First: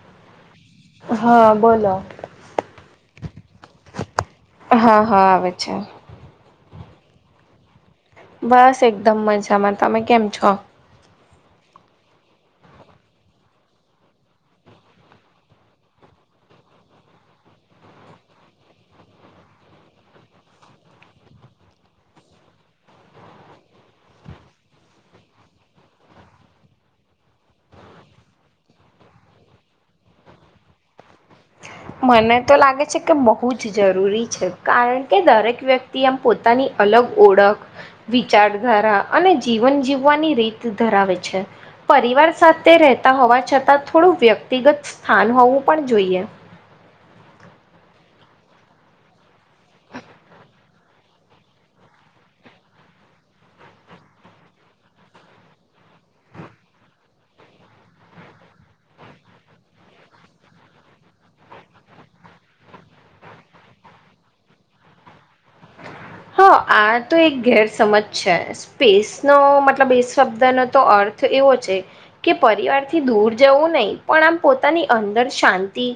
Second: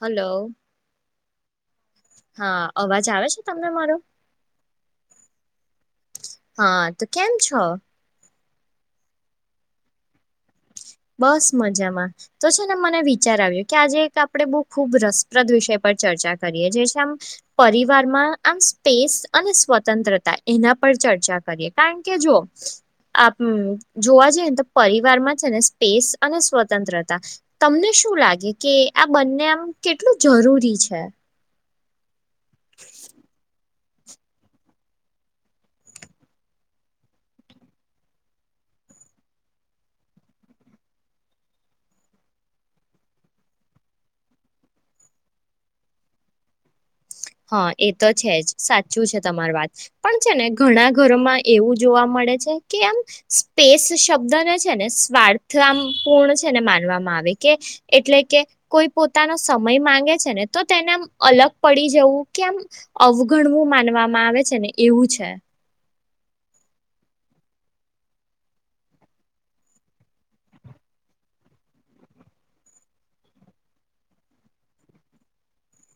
Hello. હા. બોલો હા અવાજ આવે છે તમને મારો? હા હા આવે છે. હા તો કેમ છો? બસ એકદમ મજામાં, તમે કેમ છો? બસ મજામાં તો છે ને મને વિચાર આવ્યો કે આજે એક આપડે બઉુ ખુબ રસપ્રદ વિષય પર ચર્ચા કરીએ જે આમ પરિવારમાં આમ સ્પેસ અને સ્વતંત્રતા એના પર ચર્ચા કરીએ કારણ કે જો આપ જોવા જઈ ને તો પરિવાર માં છેને પેસ અને સ્વતંત્રતા તમને શું લાગે કે આ બંને આમ કેટલું જરૂરી છે. મને તો લાગે છે કે બહુ જ જરૂરી છે કારણ કે દરેક વ્યક્તિ આમ પોતાની અલગ ઓળખ વિચાર ધાર અને જીવન જીવવાની રીત ધરાવે છે. પરિવાર સાથે રહેતા હોવા છતાં થોડું વ્યક્તિગત સ્થાન હોવું પણ જોઈએ. હા એ તો છે જ સાચું છે તમાર વાત પણ છે ને ઘણા ઘરમાં એવું જોવા મળ ળે છે કેમ સ્પેસ શબ્દને છે ને સ્વાર્થ પૂર્ણ છે ને માનવામાં આવે. કે એટલે કે કોઈ પોતાનો સમય માંગે છે ને તો તેને અલગ પડી જેવું કેમ અવગણવું માનવામાં આવે છે ને એવું છે. હા આ તો એક ગેરસમજ છે સ્પેસનો મતલબ એ શબ્દનો તો અર્થ એવો છે કે પરિવાર થી દૂર જવું નહી પણ આમ પોતાની અંદર શાંતિ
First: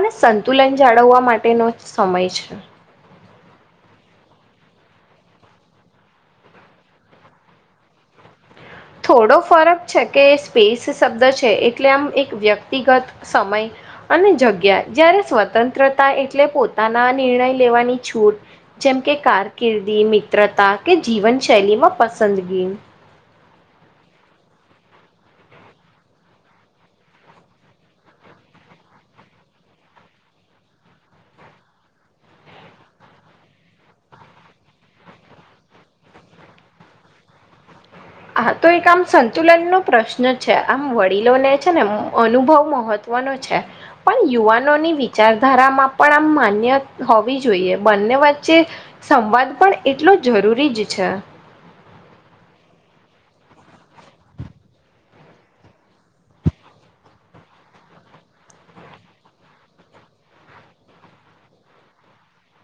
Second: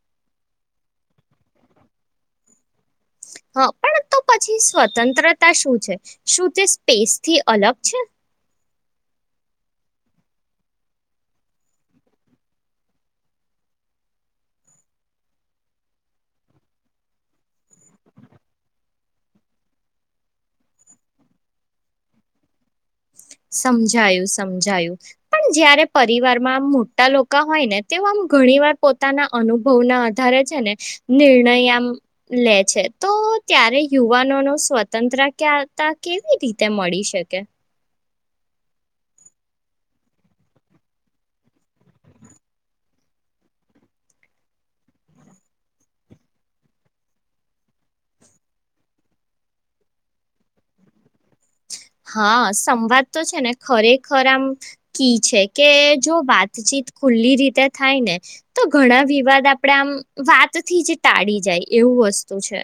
અને સંતુલન જાળવવા માટેનો સમય છે. હા પણ તો પછી સ્વતંત્રતા શું છે શું તે સ્પેસથી અલગ છે. થોડો ફરક છે કે સ્પેસ શબ્દ છે એટલે આમ એક વ્યક્તિગત સમય અને જગ્યા જયારે સ્વતંત્રતા એટલે પોતાના નિર્ણય લેવાની છૂટ જેમ કે કારકિર્દી મિત્રતા કે જીવનશૈલીમાં પસંદગી સમજાયું સમજાયું પણ જયારે પરિવારમાં આમ મોટા લોકો હોય ને તેઓ આમ ઘણી વાર પોતાના અનુભવ ના આધારે છે ને નિર્ણય આમ લે છે તો ત્યારે યુવાનો ન સ્વતંત્ર ક્યા ત કેવી રીતે મળી શકે. હા તો એક આમ સંતુલન નો પ્રશ્ન છે આમ વડીલો લે છે ને અનુભવ મહત્વ વનું પણ યુવાનોની વિચારધારામાં પણ આમ માન્ય હોવી જોઈએ બન વચ્ચે સંવાદ પણ એટલો જરૂરી જ છે. હા સંવાદ તો છે ને ખરેખર આમ કી છે કે જો વાતચીત ખુલ્લી રીતે થાય ને તો ઘણા વિવાદ આપણેે આમ વાતથી જ ટાળી જાય એ વુ વસ્તુ છે.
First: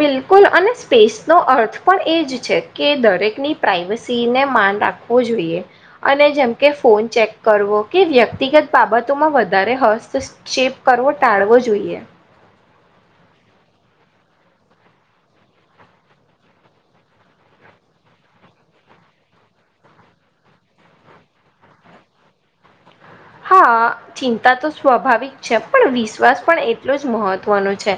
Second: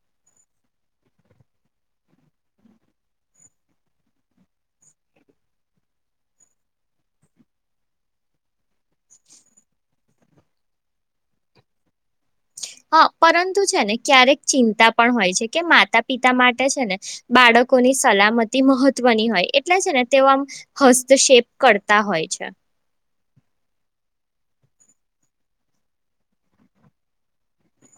બિલકુલ અને સ્પેસનો અર્થ પણ એ જ છે કે દરેકની પ્રાઈવસીને મા ન રાખવો જોઈ અને જેમ કે ફોન ચેક કરવો કે વ્યક્તિગત બાબતોમાં વધારે હસ્તક્ષેપ કરવો ટાળવો જોઈએ. હા પરંતુ છે ને ક્યારેક ચિંતા પણ હોય છે કે માતા પિતા માટે છે ને બાળક ની સલામતી મહત્વની હોય એટલે છે ને તેઓમ હસ્તક્ષેપ કરતા હોય છે. [inaudible] હા ચિંતા તો સ્વાભાવિક છે પણ વિશ્વાસ પણ એટલો જ મહત્વનો છે.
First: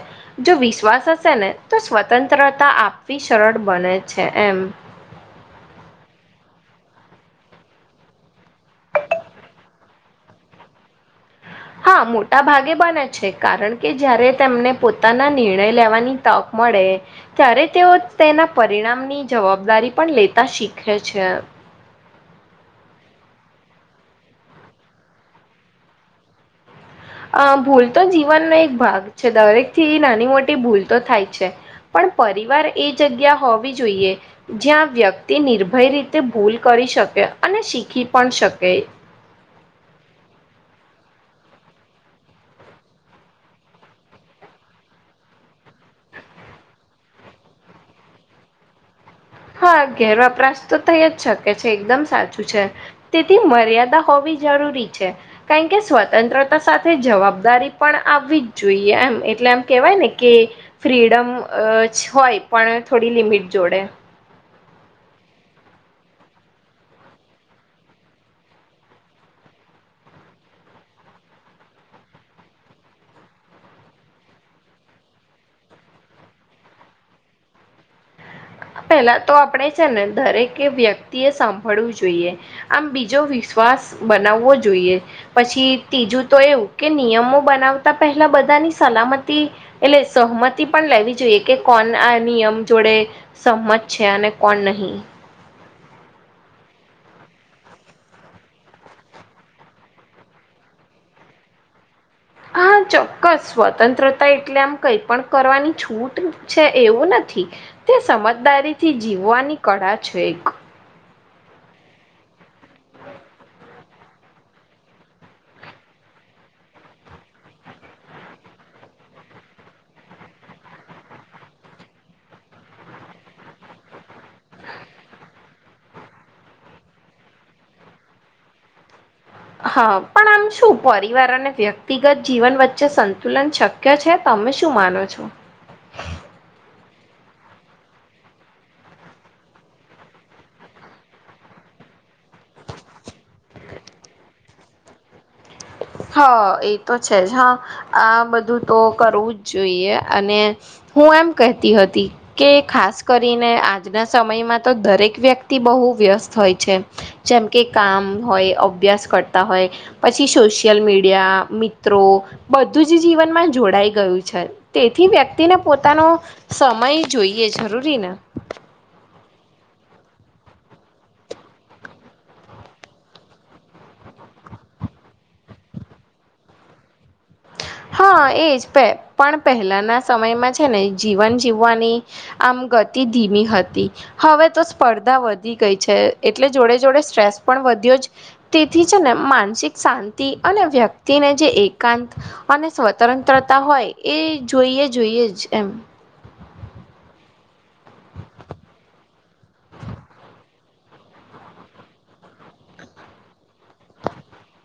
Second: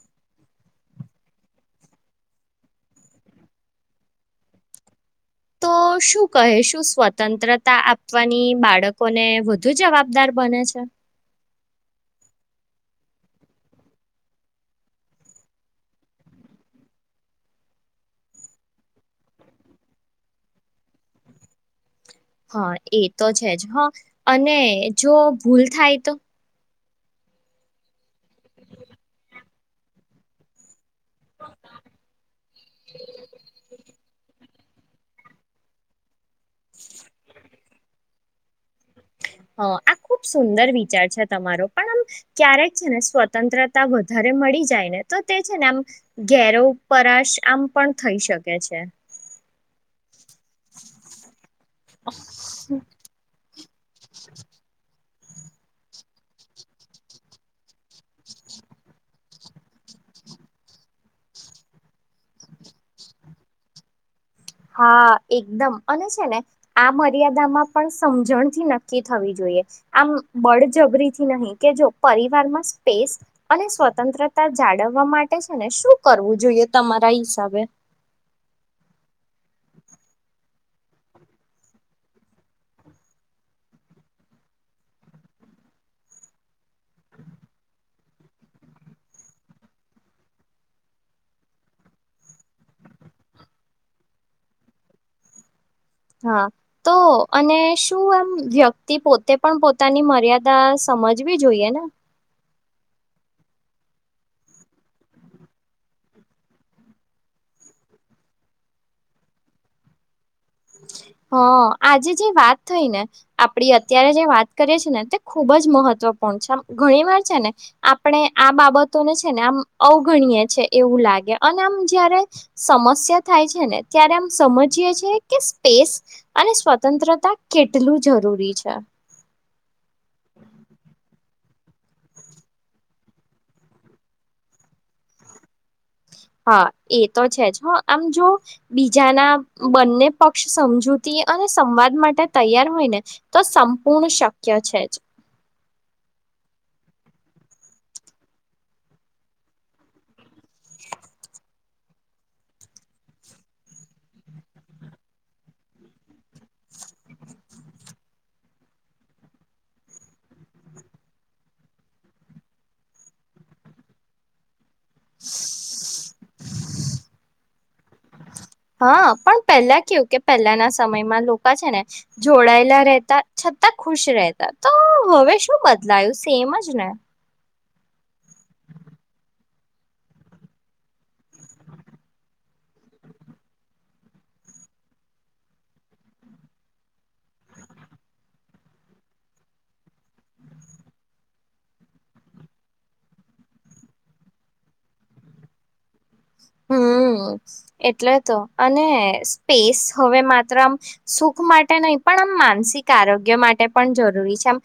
જો વિશ્વાસ હશે ને તો સ્વતંત્રતા આપવી સરળ બને છે એમ. [inaudible] તો શું કહે શું સ્વતંત્રતા આપવાની બાળકોને વધુ જવાબદાર બને છે. હા મોટા ભાગે બને છે કારણ કે જયારે તેમને પોતાના નિર્ણય લેવાની તક મળે ત્યારે તેઓ તેના પરિણામની જવાબદારી પણ લેતા શીખે છે. હા એ તો છે જ હા અને જો ભૂલ થાય તો, અ ભૂલ તો જીવનનો એક ભાગ છે દરેક થી નાની મોટી ભૂલ તો થાય છે પણ પરિવાર એ જગ્યા હોવી જોઈએ. જ્યાં વ્યક્તિ નિર્ભય રીતે ભૂલ કરી શકે અને શીખી પણ શકે. હ આ. ખુબ સુંદર વિચાર છે તમારો પણ આમ ક્યારેક છે ને સ્વતંત્રતા વધારે મળી જાય ને તો તે છે ને આમ ઘેરો પરાશ આમ પણ થઈ શકે છે. હા ઘેર વપરાશ તો થઈ જ શકે છે એકદમ સાચું છે તેથી મર્યાદા દા હોવી જરૂરી છે. કારણ કે સ્વતંત્રતા સાથે જવાબદારી પણ આવવી જ જોઈએ એમ એટલે એમ કેવાય ને કે કે ફ્રીડમ અ હોય પણ થોડી લિમિટ જોડે. હા એકદમ અને છે ને આ મર્યાદામાં પણ સમજણથી નક્કી થવી જોઈએ. આમ બળજબરીથી નહી કે જો પરિવારમાં સ્પેસ અને સ્વતંત્રતા. જાળવવા માટે છે ને શું કરવું જોઈએ તમારા હિસાબે. પેલા તો આપણેે છેને દરેકે વ્યક્તિ એ સાંભળવું જોઈએ આમ બીજો વિશ્વાસ બનાવવો જોઈએ પછી ત્રીજું તો એવું કે નિયમો બનાવતા પેલા બધાની સ સલામતી એટલે સહમતી પણ લેવી જોઈએ કે કોણ આ નિયમ જોડે સહમત છે અને કોણ નહીં. હા તો અને શું એમ વ્યક્તિ પોતે પણ પોતાની મર્યાદા સમજવી જોઈએ ને. હા ચોક્કસ સ્વતંત્રતા એટલે આમ કઈ પણ કરવાની છૂટ છે એવું નથી. તે સમજદારી થી જીવવાની કળા છે એક. [inaudible] હ આજે જે વાત થઈ ને આપડી અત્યારે જે વાત કરીએે છીએ ને તે ખુબ જ મહત્વ મહત્વપૂર્ણ છે. ઘણી વાર છે ને આપણે આ બાબતોને છે ને આમ અવગણીયે છે એવું લ લાગે. અને આમ જયારે સમસ્યા થાય છે ને ત્યારે આમ સમજી છે. કે સ્પેસ અને સ્વતંત્રતા કેટલું જરૂરી છે. હા પણ આમ શું પરિવાર અને વ્યક્તિગત જીવન વચ્ચે સંતુલન શક્ય છે ત તમે શું માનો છો. [inaudible] હા એ તો છે જ હ આમ જો બીજાના બંને પક્ષ સમજૂતી અને સંવાદ માટે તૈયાર હોય ને તો સંપૂર્ણ શક્ય છે જ. હા એ તો છે જ હા આ બધું તો કરવું જ જોઈએ અને હું એમ કહેતી હતી કે ખાસ કરીને આજના સમયમાં તો દરેક વ્યક્તિ બહુ વ્યસ્ત હોય છે જેમ કે કામ હોય, અભ્યાસ કરતા હોય પછી સોશિય સોશિયલ મીડિયા મિત્રો બધું જ જીવનમાં જોડાઈ ગયું છે. તેથી વ્યક્તિને પોતાનો સમય જોઈએ જરૂરી ને. હા પણ પહેલા કેવું કે પહેલાના સમયમાં લોકો છે ને જોડાયેલા રહેતા છતા ખુશ રહેતા તો હવે શું બદલાયું સેમ જ ને. હા એજ પે પણ પહેલાના સમયમાં છે ને જીવન જીવવાની આમ ગતિ ધીમી હતી. હવે તો સ્પર્ધા વધી ગઈ છે એટલે જોડે જોડે સ્ટ્રેસ પણ વધ્યો જ. તેથી માનસિક શાંતિ અને વ્યક્તિને જે એકાંત અને સ્વતંત્રતા હોય એ જોઈએ-જોઈએ જ એમ. હમ્મ. હમ્મ, એટલે તો અને સ્પેસ હવે માત્ર આમ સુખ માટે નહ પણ આમ માનસિક આરોગ્ય માટે પણ જરૂરી છે, આ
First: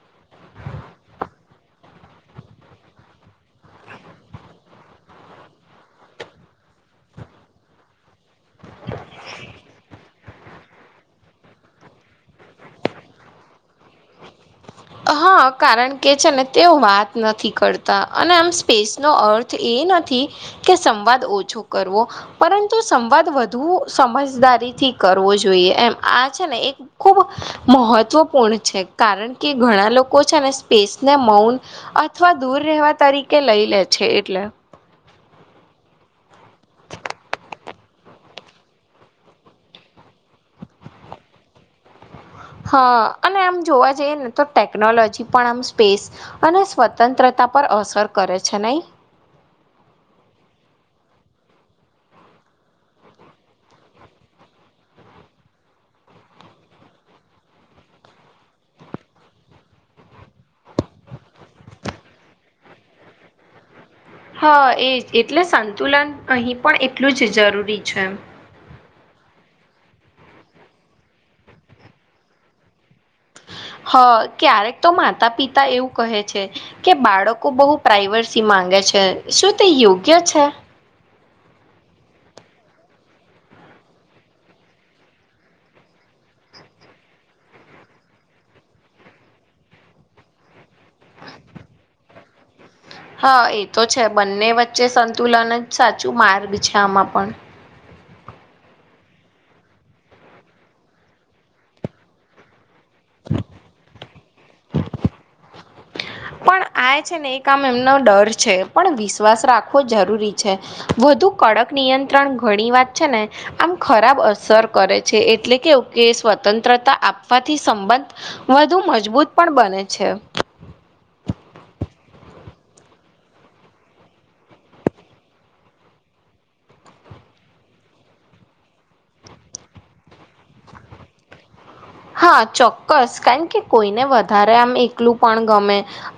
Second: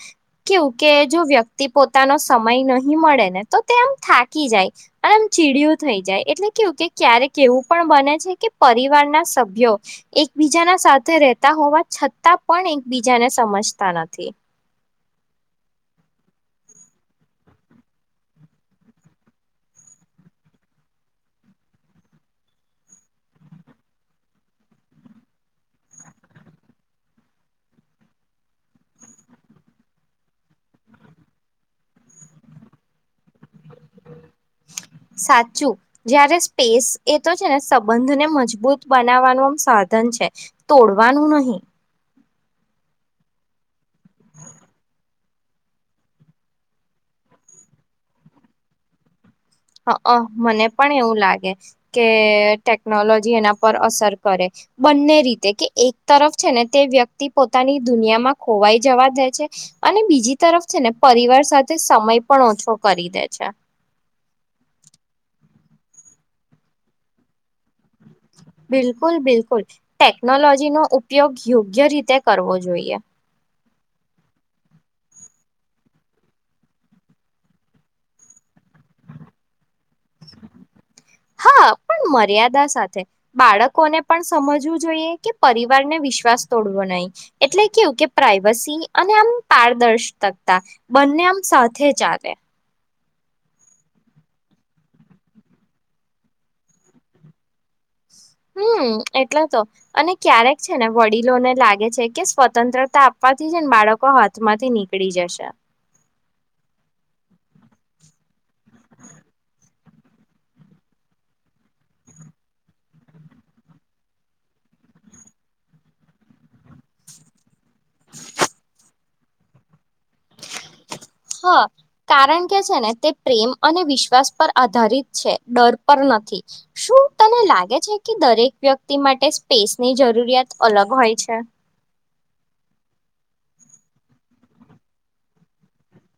કેવું કે જો વ્યક્તિ પોતાનો સમય નહી, મળે ને તો તે આમ થાકી જાય અને આમ ચીડિયું થઈ, જાય એટલે કે ક્યારેક એવું પણ બને છે, કે પરિવાર ના સભ્યો એકબીજાના સાથે રહેતા હોવા, છતાં પણ એકબીજાને સમજતા નથી. હા, કારણ કે છે ને તેઓ વાત નથી કરતા અને આમ સ્પેસ નો અર્થ એ નથી, કે સંવાદ ઓછો કરવો પરંતુ સંવાદ વધુ સમજદારી થી કરવો જોઈએ એમ આ છેને, એ ખૂબ મહત્ત્વપૂર્ણ છે, કારણ કે કે ઘણા લોકો છે, અને સ્પેસને મૌન અથવા દૂર રહેવા તરીકે લઈ એટલે છે, એટલે સાચુ જયારે સ્પેસ એ તો છેને, સંબંધને મજબૂત બનાવવાનું આમ સાધન છે, તોડવાનું નહી હા, અને આમ જોવા જઈએ ને તો ટેકનોલોજી પણ આમ સ્પેસ અને સ્વતંત્રતા પર અસર કરે છે, નહી મને પણ એવુ લાગે, કે ટેકનોલોજી એના પર અસર કરે બને રીતે કે એક તરફ છેને, તે વ્યક્તિ પોતાની દુનિયામાં ખોવાઈ જવા દે છે. અને બીજી તરફ છે, ને પરિવાર સાથે સમય પણ ઓછો કરી દે છે. હ, એ એટલે સંતુલન અહી પણ એટલું જ જરૂરી છે. બિલકુલ, બિલકુલ ટેકનોલોજી નો ઉપયોગ યોગ્ય રીતે કરવો જોઈએ હા, ક્યારેક તો માતા પિતા એવું કહે છે કે બાળકો બાહો પ્રઇવર્સી માંગે શુ, તે યોગ્ય છે. હા મર્યાદા સાથે બાળકોને પણ સમજવું, જોઈએ કે પરિવારને વિશ્વાસ તોડવો નહી એટલે કેું કે પ્રાઈવસી, અને આમ પારદર્શકતા બંને આમ સાથે જદ હા, એ તો છે બંને વચ્ચે સંતુલન જ સાચું માર્ગ છે આમાં પણ હ હમ એટલે, તો અને ક્યારેક છેને વડીલોને લાગે છે કે સ્વતંત્ર આપવાથી જ, ને બાળકો હાથમાંથી નીકળી જશે પણ આ છે ને, એકામ એમનો ડર છે પણ વિશ્વાસ રાખવો જરૂરી છેુ. તોું કડક નિયંત્રણ ઘણી વાત છેને, આમ ખરાબ અસર કરે છે, એટલે કેવું કે સ્વતંત્ર તા આપવાથી, સંબંધ વધુ મજબૂત પણ બને છે. હા, કારણ કે છેને, તે પ્રેમ અને વિશ્વાસ પર આધારિત છે, ડર પર નથી શું તને લાગે છે, કે દરેક વ્યક્તિ માટે સ્પેસની જરૂરિયાત અલગ હોય અચ્છા હા, ચોક્કસ કારણ કે કોઈને વધારે આમ એકલું પણ ગમે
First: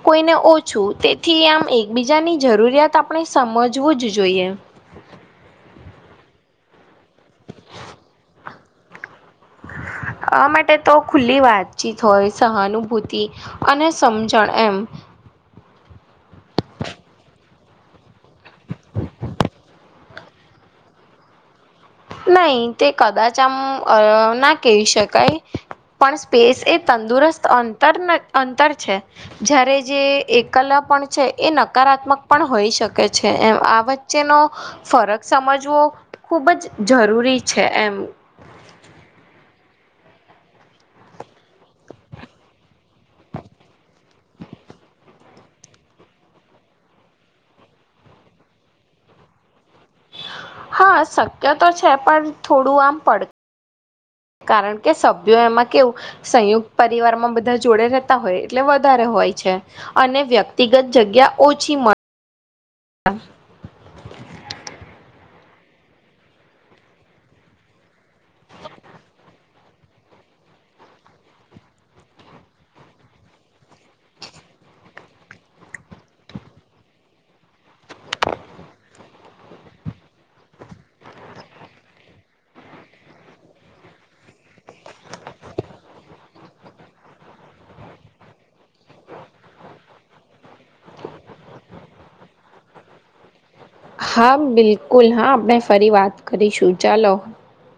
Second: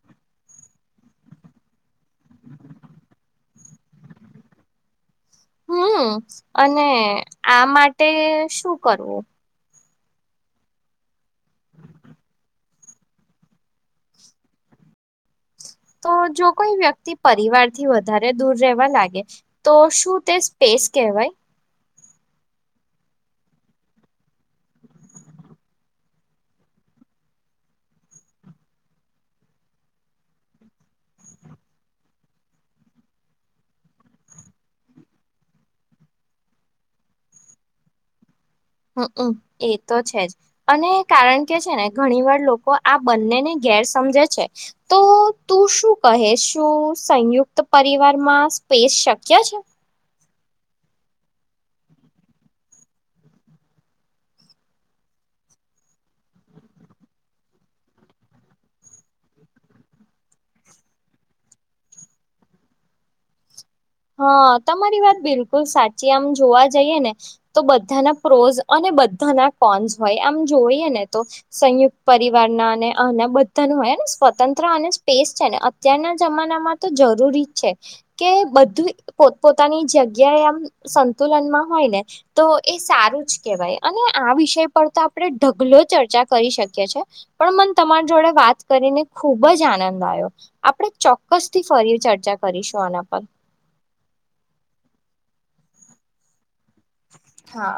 કોઈને, ઓછ છુ, તેથી આમ એકબીજાની જરૂરિયાત આપણે સમજવું જ જોઈએ હમ, અને આ માટે શું કરવુ આ માટે, તો ખુલ્લી વાતચીત હોય સહાનુભૂતિ અને સમજણ એમ તો જો કોઈ વ્યક્તિ પરિવારથી, વધારે દૂર રહેવા લાગે તો શું તે સ્પેસ એ કવાય નહી તે કદાચ, આમ ના કહી, શકાય પણ સ્પેસ એ તંદુરસ્ત અંતર અંતર છે, જ્યારે જે એકલપ પણ છે, એ નકારાત્મક પણ હોઈ શકે છે, એમ આ વચ્ચેનો ફરક સમજવો ખૂબ જ જરૂરી છે, એમ હમમ એ તો છે, જ અને કારણ કે છેને, ઘણી વાર લોકો આ બંનેને ર સમજે છે, તો તું શું કહે શું સંયુક્ત પરિવારમા પેશ શક્ય છે. હા શક્ય તો છે પણ થોડું આમ પડ [inaudible] કારણ કે સભ્યો એમાં કેવું સંયુક્ત પરિવારમાં બધા જોડે રહેતા હોય એટલે વધારે હોય છે. અને વ્યક્તિગત જગ્યા ઓછી મળે. આહ હા તમારી વાત બિલકુલ સાચી આમ જોવા જઈએ ને તો બધાના પ્રોઝ અને બધા ના કોન્સ હોય આમ જોઈએ ને તો સંયુક્ત પરિવાર ના અને અના બધા ના અને સ્વતંત્ર અને સ્પેસ છે ને અત્યારના જમાનામાં તો જરૂરી છે કે બધ બધું પોત પોતાની જગ્યા એ આમ સંતુલનમાં હોય ને તો એ સારું જ કેહવાય. અને આ વિષય પર તો આપણે ઢગલો ચર્ચા કરી શકીએ છીએ પણ મન તમારા જોડે વાત કર કરીને ખૂબ જ આનંદ આવ્યો આપણે ચોક્કસથી ફરી ચર્ચા કરીશું આના પર. હા બિલકુલ હા આપણે ફરી વાત કરીશું ચલો. હા